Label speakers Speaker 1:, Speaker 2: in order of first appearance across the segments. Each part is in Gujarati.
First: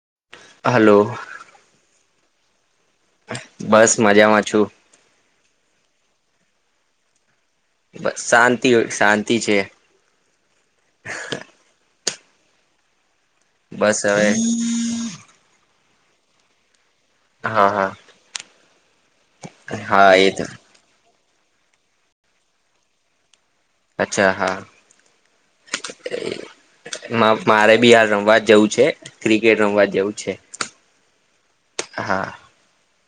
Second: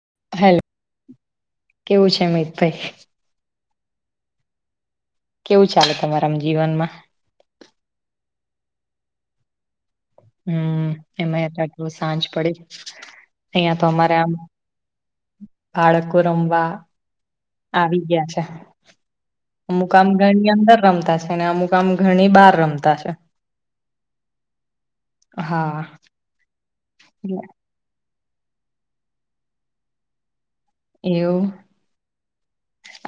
Speaker 1: [inaudible]
Speaker 2: મ તો
Speaker 1: બસ મજામાં છું.
Speaker 2: કેવું ચાલે તમારામ જીવનમાં
Speaker 1: ય શાંતિ છે.
Speaker 2: હમ એમાંટલ સાંજ પડી અહિયાં તો
Speaker 1: બસ
Speaker 2: અમારે
Speaker 1: હવે
Speaker 2: આમ બાળકો રમવા
Speaker 1: હા
Speaker 2: આવી
Speaker 1: હા
Speaker 2: ગયા છે અ
Speaker 1: હા એ
Speaker 2: મુુકામગર
Speaker 1: તો
Speaker 2: ની અંદર રમતા ને અમુક આામ ઘણી બાર રમતા છે.
Speaker 1: અચ્છા હા
Speaker 2: હા
Speaker 1: મારે બી હયાર રમવા જેવું છે ક્રિકેટ રમવા જેવું છે.
Speaker 2: એવું
Speaker 1: હા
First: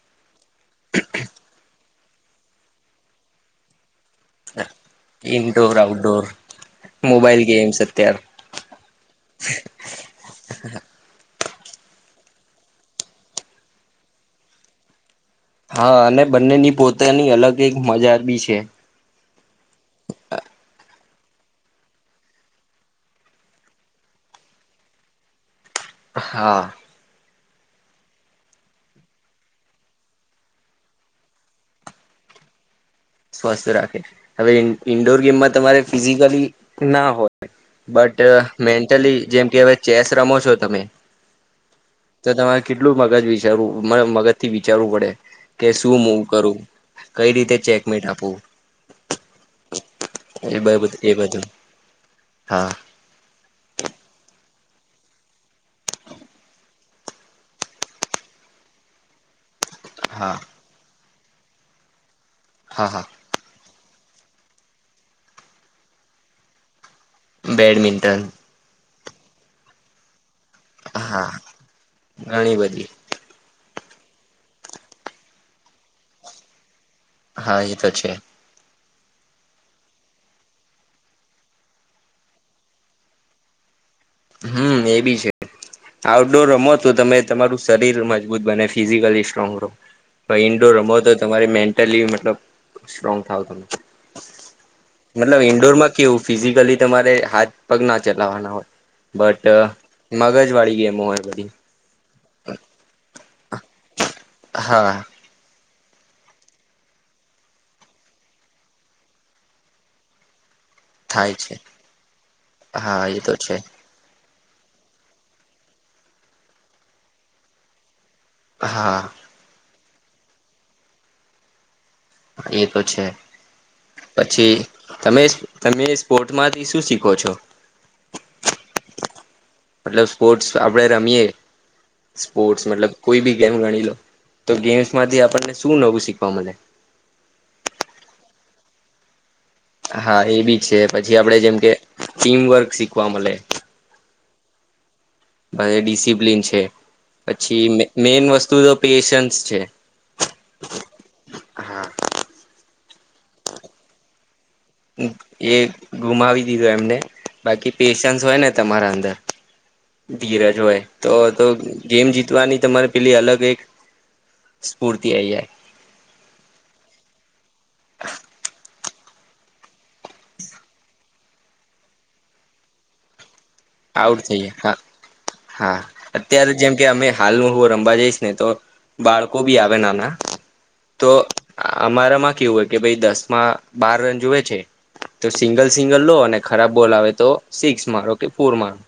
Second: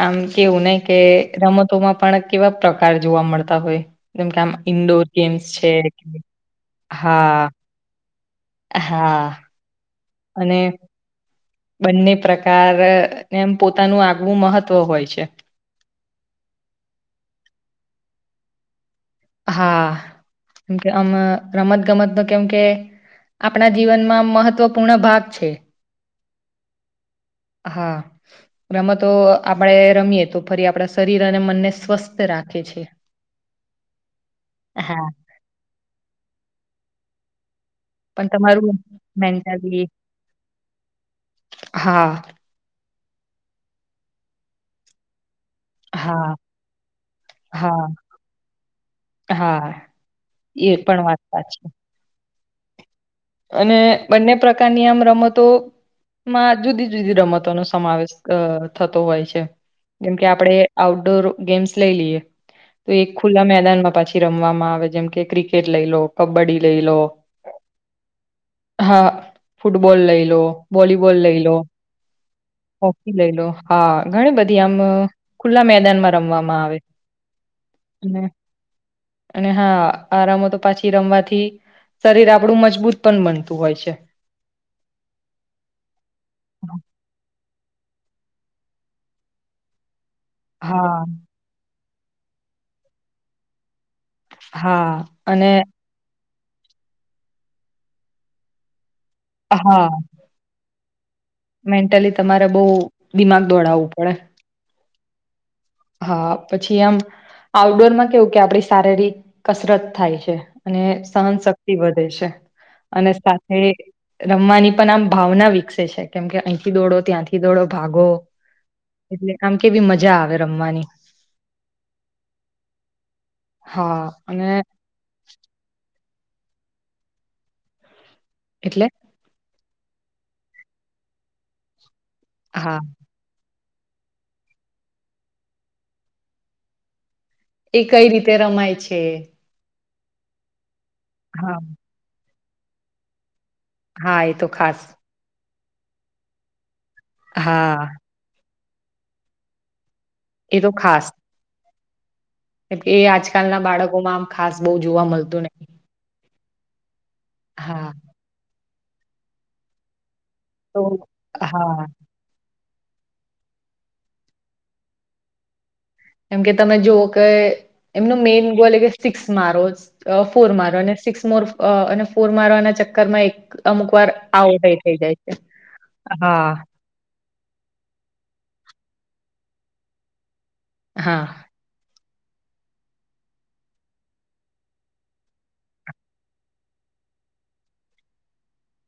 Speaker 2: આમ કેવું નને કે રમતોમાં પણ કેવા પ્રકાર જોવા મળતા હોય. જેમ કે આમ ઇન્ડોર ગેમ્સ છે
Speaker 1: ઇન્ડોર આઉટડોર
Speaker 2: હા.
Speaker 1: મોબાઈલ ગેમ્સ અત્યાર
Speaker 2: હા અને બંને પ્રકાર એમ પોતાનું આગવું મહત્વ હોય છે
Speaker 1: હા અને બંનેની પોતાની અલગ એક મજા બી છે
Speaker 2: હા કેમ કે આમ રમત ગમત નો કેમ કે આપણા જીવનમાં મહત્વપૂર્ણ ભાગ છે
Speaker 1: હા
Speaker 2: હા રમ તો આપડે રમીએ તો ફરી આપણા શરીર અને મનને સ્વસ્થ રાખે છે
Speaker 1: સ્વસ્થ રાખે હવે
Speaker 2: હા
Speaker 1: ઇન્ડોર ગેમમાં તમારે ફિઝિકલી ના હોય બટ
Speaker 2: પણ તમારું
Speaker 1: મેન્ટલી જેમ કે
Speaker 2: મેન્ટલી
Speaker 1: ચેસ રમો છો તમે
Speaker 2: હા
Speaker 1: તો તમારે કેટલું મગજ વિચારવું મગજ થી વિચારવું પડે કે શું મવ
Speaker 2: હા
Speaker 1: કરું કઈ રીતે ચેક
Speaker 2: હા
Speaker 1: આપું
Speaker 2: હા
Speaker 1: એ
Speaker 2: પણ
Speaker 1: એ
Speaker 2: વાત
Speaker 1: બાજું
Speaker 2: સાચી
Speaker 1: હા
Speaker 2: અને બંને પ્રકારની આમ રમતો માં જુદી જુદી રમતો નો સમાવેશ થતો હોય છે જેમકે
Speaker 1: હા
Speaker 2: આપડે આઉટડોર ગેમ્સ લઈ લઈએ
Speaker 1: હા
Speaker 2: તો
Speaker 1: હા
Speaker 2: એક ખુલ્લા મેદાનમાં પાછી રમવામાં આવે જેમ કે ક્રિકેટ લઈ લો કબડ્ડી લઈ લો
Speaker 1: બેડમિન્ટન
Speaker 2: હા ફૂટબોલ લઈ લો વોલીબોલ
Speaker 1: હા
Speaker 2: લઈ લો
Speaker 1: ઘણી બધી
Speaker 2: હોકી લઈ લો હા ઘણી બધી આમ ખુલ્લા મેદાનમાં રમવામાં આવે
Speaker 1: હા એ તો છે
Speaker 2: અને અને હા આરામો તો પાછી રમવાથી શરીર આપડું મજત મજબૂત પણ બનતું હોય છે
Speaker 1: હમ એ બી છે આઉટડોર રમો તો તમે તમારું શરીર મજબૂત બને ફિઝિકલી સ્ટ્રોંગ રહો ઇન્ડોર રમો
Speaker 2: હા
Speaker 1: તો તમા સ્ટ્રો થ
Speaker 2: હા
Speaker 1: મતલબ
Speaker 2: અને
Speaker 1: ઈન્ડોરમાં કેવું ફિઝિકલી તમારે હાથ પગ ના ચલાવવાના હોય બટ
Speaker 2: હા
Speaker 1: મગજ વાળી ગેમ
Speaker 2: મેન્ટલી તમારે બહુ દિમાગ દોડાવવું પડે
Speaker 1: હા
Speaker 2: હા પછી એમ આઉટડોર માં કેવું કે આપડી શારીરિક કસરત થાય છે અને સહન
Speaker 1: થાય છે
Speaker 2: શક્તિ વધે છે
Speaker 1: હા
Speaker 2: અને
Speaker 1: એ તો છે
Speaker 2: સાથે રમવાની પણ આમ ભાવના વિકસે છે કેમ કે અહીંથી દોડો ત્યાંથી દોડો ભાગો
Speaker 1: હા
Speaker 2: એટલે આમ કેવી મજા આવે રમવાની
Speaker 1: એ તો છે
Speaker 2: હા
Speaker 1: પછી
Speaker 2: અને
Speaker 1: તમે તમે સ્પોર્ટમાંથી શું શીખો છો
Speaker 2: એટલે
Speaker 1: મતલબ સ્પોર્ટસ આપડે રમીએ સ્પોર્ટ્સ
Speaker 2: હા
Speaker 1: મતલબ કોઈ બી ગણી લો તો ગેમ્સ માંથી આપણને શું નવું શીખવા મળે
Speaker 2: એ કઈ રીતે રમાય છે
Speaker 1: હા એ બી છે પછી આપડે
Speaker 2: હા
Speaker 1: જેમ કે ટીમવર્ક શીખવા મળે
Speaker 2: હા એ તો ખાસ
Speaker 1: ડિસિપ્લિન છે પછી
Speaker 2: હા
Speaker 1: મેન વસ્તુ તો પેશન્સ છે
Speaker 2: એ તો ખાસ
Speaker 1: હા
Speaker 2: એલે એ આજકાલના બાળકોમાંમ
Speaker 1: એ ગુમાવી દીધો એમને બાકી
Speaker 2: હા
Speaker 1: પેશન્સ હોય ને તમારા અંદર ધીરજ
Speaker 2: તો
Speaker 1: હોય તો
Speaker 2: હા
Speaker 1: ગેમ જીતવાની તમારી પેલી અલગ એક સ્ફૂર્તિ આ જાય
Speaker 2: એમ કે તમે જોુવ કે એમનું મેઈન ગોલ એ કે સિક્સ મારો ફોર મારો સિક્સ મોર અને ફોર મારવાના ચક્કર માં એક અમુક વાર
Speaker 1: આઉટ થઈ જાય
Speaker 2: આઉટઇ
Speaker 1: હા
Speaker 2: થઇ જાય છે.
Speaker 1: હા અત્યારે
Speaker 2: હા.
Speaker 1: જેમ કે અમે હાલનું હું રમવા જઈશ ને તો બાળ બી આવે નાના તો
Speaker 2: હા,
Speaker 1: અમારામાં કેવું હોય કે ભાઈ દસ માં બાર રન જોુવે છે તો સિંગલ સિંગલ લો અને ખરાબ બોલ આવે તો સિક્સ મારો કે ફોર મારો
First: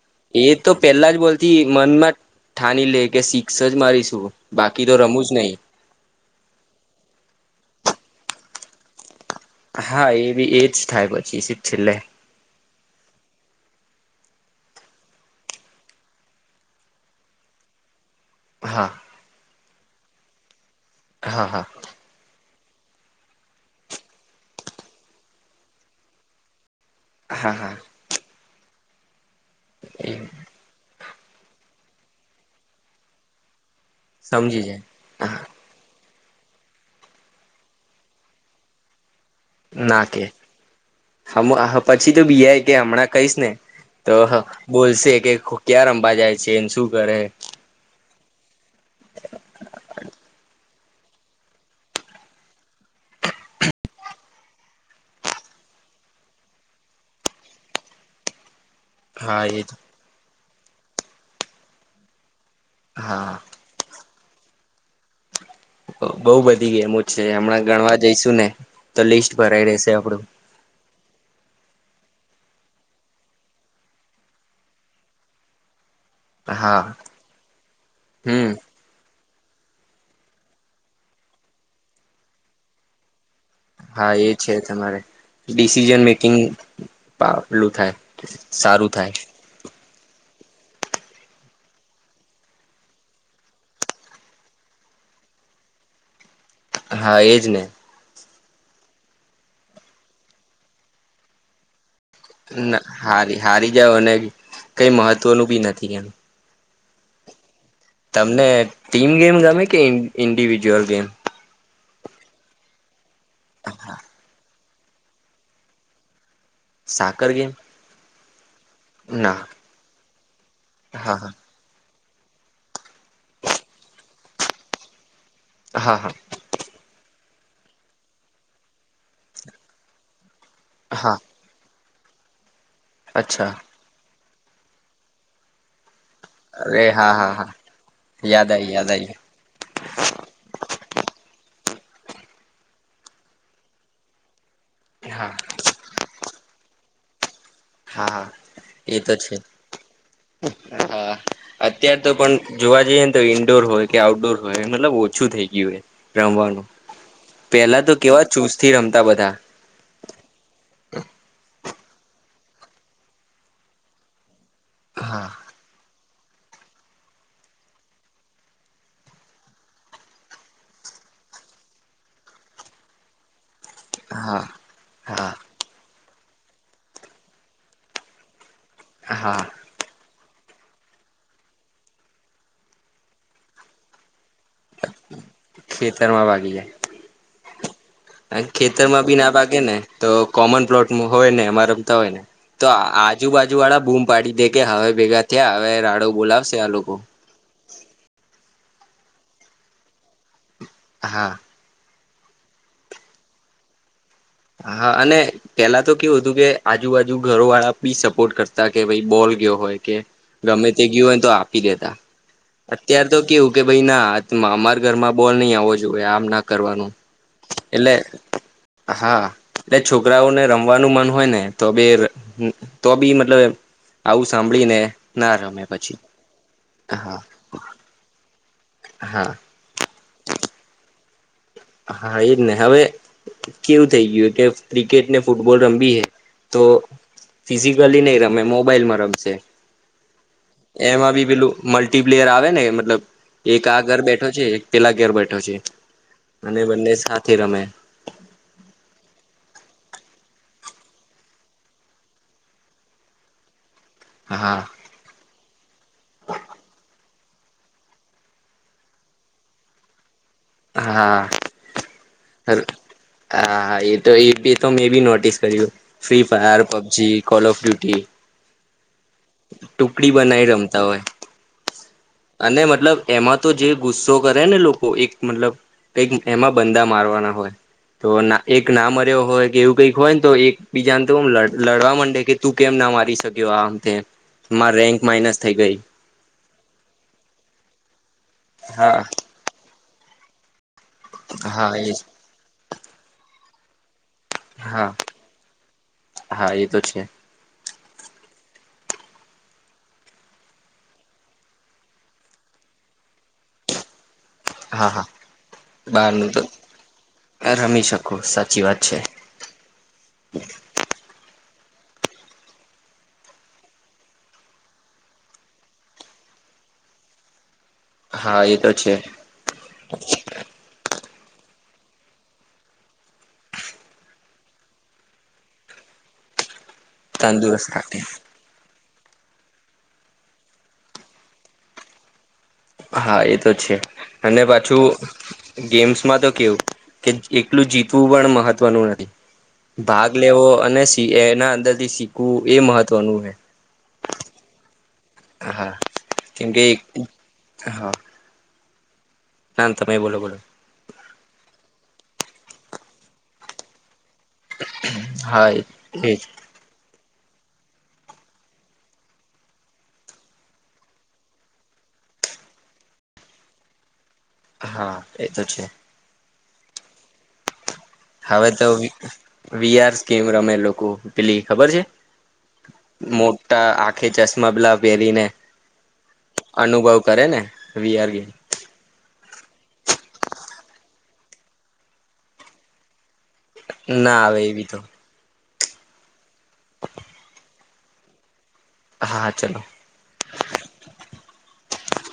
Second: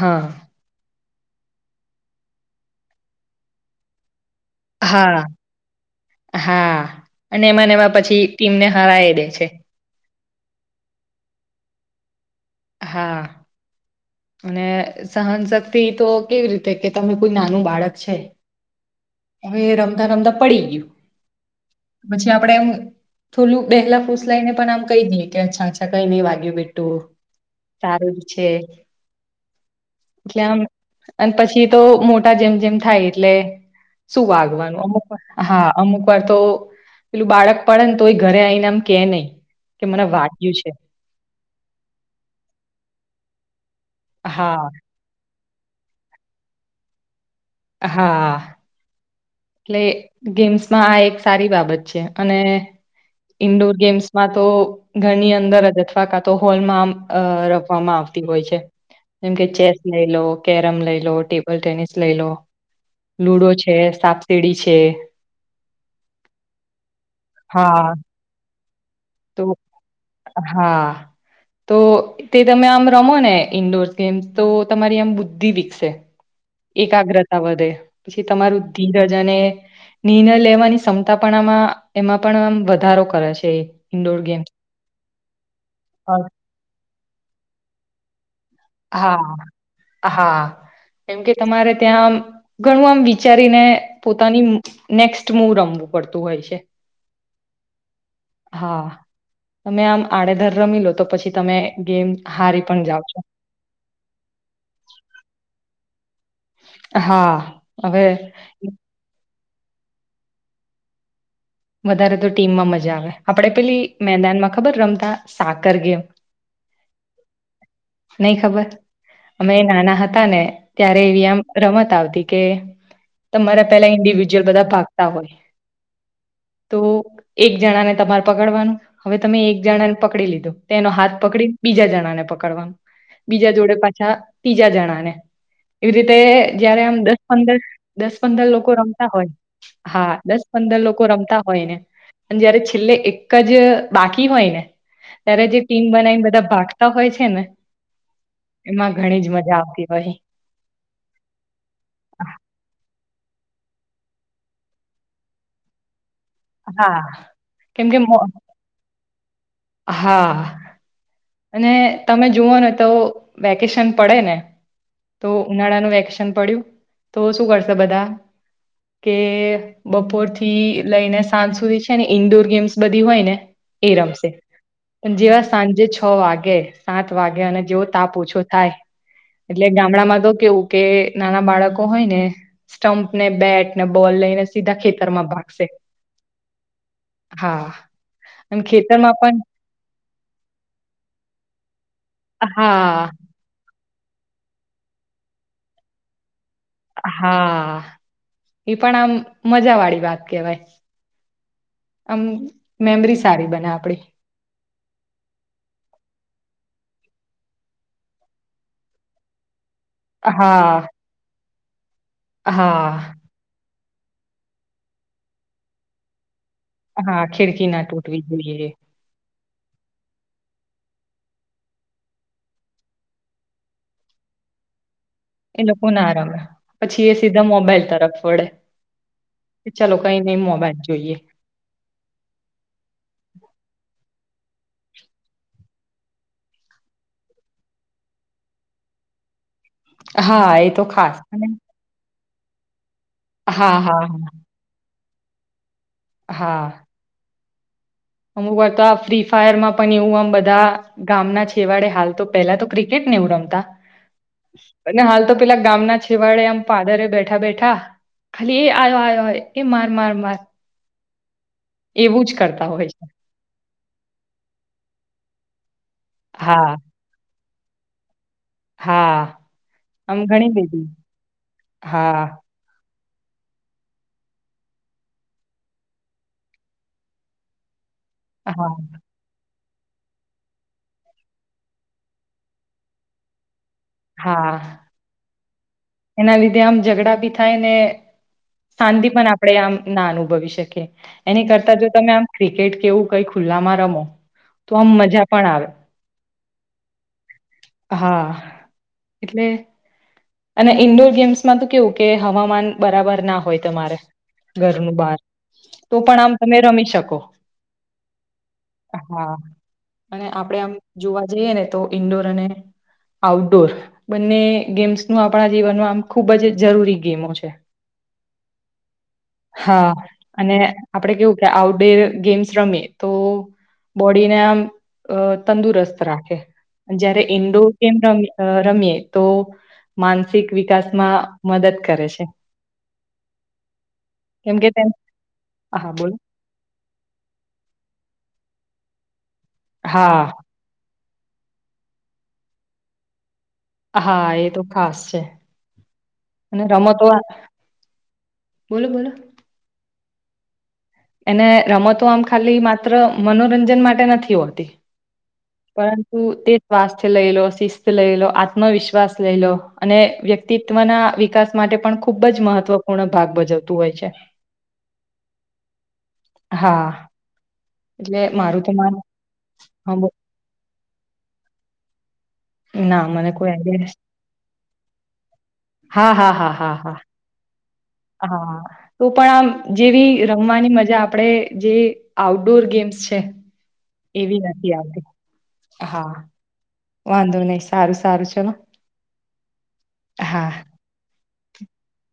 Speaker 2: હા,
Speaker 1: એ તો પેલા જ બોલતી મનમાં ઠાની લે કે શિક્ષ જ મારીશું બાકી તો
Speaker 2: હા
Speaker 1: રમું જ નહીં
Speaker 2: હા અને એમાંને એવા પછી ટીમને હરાય દે છે
Speaker 1: હા એ બી એજ થાય પછી છેલ્લે
Speaker 2: હા અને સહનશક્તિ તો કેવી રીતે કે તમે કોઈ નાનું બાળક છે
Speaker 1: હા
Speaker 2: હવે રમદા રમદા પડી ગયું
Speaker 1: હા હા
Speaker 2: પછી આપડે એમ થોડું બેહેલા ફૂસલાઈ ને પણ આમ કહી દઈએ કે અચ્છા અચ્છા કઈ નઈ વાગ્યું બેઠું
Speaker 1: હા હા
Speaker 2: સારું જ છે
Speaker 1: એ
Speaker 2: એટલે આમ અને પછી તો મોટા જેમ જેમ થાય એટલે શું
Speaker 1: સમજી
Speaker 2: વાગવાનું અમુક
Speaker 1: જાય
Speaker 2: હા અમુક ઉપ તો પેલું બાળક પડે ને તો ઘરે આવીઈને આમ કે નહીિ
Speaker 1: ના કે હ પછી તો બીઆ કે હમણાં કહીશ ને તો
Speaker 2: હા
Speaker 1: બોલશે કે ક્યા રમવાા જાય છે એને શું કરે
Speaker 2: હા એટલે ગેમ્સમાં આ એક સારી બાબત છે અને ઈન્ડોર ગેમ્સમાં તો ઘરની અંદર જ અથવા કા તો હોલમાં રમવામાં આવે હોય છે જેમ
Speaker 1: હા
Speaker 2: કે
Speaker 1: એ
Speaker 2: ચેસ લઈ લો કેરમ લઈ લો ટેબલ ટેનિસ લઈ લો લુડો છે સાપ સીડી છે
Speaker 1: બહ બધી ગેમો છે હમણાં
Speaker 2: હા
Speaker 1: ગણવા જઈશું ને લિસ્ટ
Speaker 2: તો
Speaker 1: ભરાઈ રહેશે આપડું
Speaker 2: હા તો તે તમે આમ રમો ને ઇન્ડોર ગેમ્સ તો તમારી આમ બુદ્ધિ વિકસે
Speaker 1: હા
Speaker 2: એકાગ્રતા વધે પછી
Speaker 1: હમ
Speaker 2: તમારું ધીરજને નિર્ણય લેવાની ક્ષમતાપણામાં એમાં પણ આ વધારો કરે છે
Speaker 1: હા
Speaker 2: ઇન્ડોર
Speaker 1: એ
Speaker 2: ગેમ્સ.
Speaker 1: છે તમારે ડિસિઝન
Speaker 2: હા
Speaker 1: મેકિંગ પાલું થાય સારું થાય
Speaker 2: હા કેમકે તમારે ત્યાં આમ ઘણું આમ વિચારીને પોતાની નેક્સ્ટ મવ રમવું પડત
Speaker 1: હા એજ ને
Speaker 2: હા તમે આમ આડેધર રમી લો તો પછી તમે ગેમ હારી
Speaker 1: ને
Speaker 2: પણ જાાવ છો
Speaker 1: હારી હારી અને કઈ મહત્વનુંું બી નથી એનું
Speaker 2: હા હવે
Speaker 1: તમને ટીમ ગેમ ગમે કે ઇન્ડિવિજ્યુઅલ ગેમ
Speaker 2: વધારે તો ટીમમાં મજા આવે આપણેે પેલી મેદાનમાં ખબર રમતા સાકર ગેમ
Speaker 1: સાકર ગેમ
Speaker 2: નઈ ખબર
Speaker 1: ના
Speaker 2: અમે એ નાના હતા ને ત્યારે
Speaker 1: હા
Speaker 2: એવી
Speaker 1: હા
Speaker 2: આમ રમત આવતી કે તમારા પેલા ઇન્ડિવિજ્યુઅલ બધા ભાગતા હોય
Speaker 1: હા હા
Speaker 2: તો એક જણા ને તમારે પકડવાનું હવે તમે એક જણા ને પકડી લીધો તેનો હાથ
Speaker 1: હા
Speaker 2: પકડી બીજા જણા ને પકડવાનું બીજા
Speaker 1: અચ્છા
Speaker 2: જોડે પાછા ત્રીજા જણા ને એવી રીતે જયારે
Speaker 1: અરે
Speaker 2: આમ
Speaker 1: હા
Speaker 2: દસ
Speaker 1: હા હા
Speaker 2: પંદર દસ પંદર
Speaker 1: યાદ આવી
Speaker 2: લોકો
Speaker 1: યાદ
Speaker 2: રમતા
Speaker 1: આવી
Speaker 2: હોય હા દસ પંદર લોકો હોય ને જયારે છેલ્લે એક જ બાકી હોય ને
Speaker 1: હા
Speaker 2: ત્યારે જે ટીમ બનાવીને બધા ભાગતા હોય છે ને
Speaker 1: હા હા
Speaker 2: એમાં
Speaker 1: એ તો
Speaker 2: ઘણી જ
Speaker 1: છે
Speaker 2: મજા આવતી હો
Speaker 1: હા અત્યાર તો પણ જોવા જઈએ ને તો ઈન્ડોર હોય કે આઉટડોર હોય મતલબ ઓછું થઈ ગયું હોય રમવાનું
Speaker 2: હા
Speaker 1: પેલા
Speaker 2: કેમ
Speaker 1: તો
Speaker 2: કે મો
Speaker 1: કેવા ચુસથી રમતા બધા
Speaker 2: હા અને તમે જુઓને તો વેકેશન પડે ને તો
Speaker 1: હા
Speaker 2: ઉનાળાનું વેકેશન પડ્યું તો શું કરશે બધા કે બપોર થી લઈને સાંજ સુધી છે ને ઈન્ડોર ગેમ્સ બધી હોય ને એ રમશે
Speaker 1: હા હા
Speaker 2: જેવા સાંજે છ વાગે સાત વાગે અને જેવો તાપ ઓછો થાય
Speaker 1: હા
Speaker 2: એટલે ગામડામાં તો કેવું કે નાના બાળકો હોય ને સ્ટમ્પ ને બેટ ને બોલ લઈને સીધા ખેતર માં બાાગ
Speaker 1: ખેતરમાં વાગી જાય
Speaker 2: હા અને
Speaker 1: ખેતર માં
Speaker 2: ખેતરમાં
Speaker 1: બી ના
Speaker 2: પણ
Speaker 1: ભાગે ને તો કોમન પ્લોટ હોય ને અમારા હોય ને તો
Speaker 2: હા
Speaker 1: આજુબાજુ વાળા બૂમ પાડી દે કે હવે ભેગા થયા હવે રાડો બોલાવશે આ લોકો
Speaker 2: હા એ પણ આમ મજા વાળી વાત કેવાય
Speaker 1: હા
Speaker 2: આમ મેમરી સારી બને આપડી
Speaker 1: આજુબજુ ઘરો વાળા બી સપોર્ટ કરતા કે ભાઈ બોલ ગયો હોય કે ગમે તે
Speaker 2: હા
Speaker 1: ગયું હોય તો આપ દેતા અત્યારે
Speaker 2: હા
Speaker 1: તો કેવું કે ભાઈ ના અમારા ઘરમાં બોલ નહી આવો જોઈએ આમ કરવાનું
Speaker 2: હા ખિડકી ના ટૂટવી જોઈએ
Speaker 1: એટ છોકરાઓને રમવાનું મન હોય ને તો બી તો બી મતલબ આવું સાંભળી ને
Speaker 2: એ લોકો ના આરામ પછી એ સીધા મોબાઈલ તરફ વળે
Speaker 1: હા
Speaker 2: ચાલો કઈ નઈ મોબાઈજ જોઈએ
Speaker 1: હા એજ ને હવે કેવું થઈ ગયું હત કે ક્રિકેટ ને ફુટબોલ રંભી હૈ તો ફિઝિકલી નહી રમે મોબાઈલમાં રમશે
Speaker 2: હા એ તો
Speaker 1: એમાં
Speaker 2: ખાસ
Speaker 1: બી
Speaker 2: અને
Speaker 1: પેલું મલ્ટ પ્લેયર આવે ને મતલબ એક
Speaker 2: હા
Speaker 1: આ ઘર
Speaker 2: હા
Speaker 1: બેઠો છે એક પેલા ઘર બેઠો છે અને
Speaker 2: હા
Speaker 1: બંને સાથે રમે
Speaker 2: અમુક વાર તો આ ફ્રી ફાયર માં પણ એવું આમ બધા ગામના છેવાડે હાલ તો પેલા તો ક્રિકેટ વ રમતા
Speaker 1: હા
Speaker 2: અને હાલ તો પેલા ગામ ના છેવાડે આમ પાદરે બેઠા બેઠા બેઠા ખાલી એ આયો આ્યો હોય એ માર માર માર
Speaker 1: હા
Speaker 2: એવું જ
Speaker 1: હા
Speaker 2: કરતા હોય છે.
Speaker 1: હા એ તો એ તો મેં બી નોટિસ કર્યું ફ્રી ફાયર
Speaker 2: હા,
Speaker 1: પબજીી કોલ ઓફ ડ્યુટી
Speaker 2: હા
Speaker 1: ટુકડી
Speaker 2: આમ
Speaker 1: બનાવી
Speaker 2: ઘણી
Speaker 1: રમતા
Speaker 2: બધી
Speaker 1: હોય
Speaker 2: હા,
Speaker 1: અને મતલબ એમાં તો જે ગુસ્સો કરે ને લોકો એક મતલબ કઈક એમાં બંદા મારવાના હોય તો એક
Speaker 2: હા,
Speaker 1: ના મર્યો હોય કે એવું કઈક હોયને તો એક બીજાને તો લડવા માંડે કે તું કેમ ના મારી શક્યો આમ
Speaker 2: હા
Speaker 1: મારી રેન્ક માઈનસ થઈ ગઈ
Speaker 2: એના લીધે આમ ઝઘડા ભી થાય ને
Speaker 1: હા
Speaker 2: શાંતિ પણ આપણેે આમ ના અનુભવી શકે એની
Speaker 1: હા
Speaker 2: કરતા જો
Speaker 1: એ
Speaker 2: તમે આમ ક્રિકેટ કેવું કઈ ખુલ્લામાં રમો તો આમ
Speaker 1: હા
Speaker 2: મજા પણ આવે
Speaker 1: હા એ તો છે
Speaker 2: હા એટલે અને ઇન્ડોર ગેમ્સમાં તો કેવું કે હવામાન બરાબર ના હોય તમારે
Speaker 1: હા
Speaker 2: ઘરનું
Speaker 1: હા
Speaker 2: બહાર તો પણ આમ તમે રમી શકો
Speaker 1: રમી શકો સાચી વાત છે
Speaker 2: હા અને આપડે આમ જોવા જઈએ ને તો ઈન્ડોર અને આઉટડોર બંને ગેમ્સ આપણા જીનમાં આમ ખુબ જ જરૂરી ગેમો છે
Speaker 1: હા એ તો છે
Speaker 2: હા અને આપડે કેવું આટઉડોર ગેમ્સ રમે તો બોડીને આમ તંદુરસ્ત રાખે જયારે ઇન્ડોર
Speaker 1: તંદુરસ્ત
Speaker 2: ગેમ
Speaker 1: રાખે
Speaker 2: રમીએ તો માનસિક વિકાસ માં મદદ કરે છે
Speaker 1: હા એ તો છે અને
Speaker 2: કેમ કે
Speaker 1: પાછું
Speaker 2: તેમ હા
Speaker 1: ગેમ્સ
Speaker 2: બોલો
Speaker 1: માં તો કેવું કે એકલું જીતવું પણ ભાગ
Speaker 2: હા
Speaker 1: લેવો અને એના અંદર થી શીખવું એ મહત્વનું હે
Speaker 2: હા એ તો ખાસ છે અને
Speaker 1: કેમકે
Speaker 2: રમતો આ
Speaker 1: હા
Speaker 2: બોલો બોલો
Speaker 1: ના તમેય બોલો બોલો
Speaker 2: એને રમતો આમ ખાલી માત્ર મનોરંજન માટે નથી હોતી
Speaker 1: હા એ
Speaker 2: પરંતુ તે શિસ્ત લઈ લો આત્મવિશ્વાસ લઈ લો અને વ્યક્તિત્વના વિકાસ માટે પણ ખુબ જ મહત્વપૂર્ણ ભાગ ભજવતું હોય છે
Speaker 1: હા એ તો છે
Speaker 2: હા એટલે
Speaker 1: હવે
Speaker 2: મારું
Speaker 1: તો
Speaker 2: માન
Speaker 1: વીઆર
Speaker 2: હા, બો
Speaker 1: ગેમ્સ રમે લોકો પેલી ખબર છે
Speaker 2: ના મને કોઈ
Speaker 1: મોટા
Speaker 2: આઈડિયા નથી.
Speaker 1: આખે ચશ્માબલા પહેરીને
Speaker 2: હા હા હા હા હા
Speaker 1: અનુભવ કરે ને વીઆર ગેમ
Speaker 2: હા પણ આમ જેવી રમવાની મજા આપડે જે આઉટડોર ગેમ્સ છે
Speaker 1: ના આવે
Speaker 2: એવી નથી
Speaker 1: તો
Speaker 2: આવતી હા વાંધો નહી સારું સારું ચલો
Speaker 1: હા હા ચાલો
Speaker 2: [inaudible]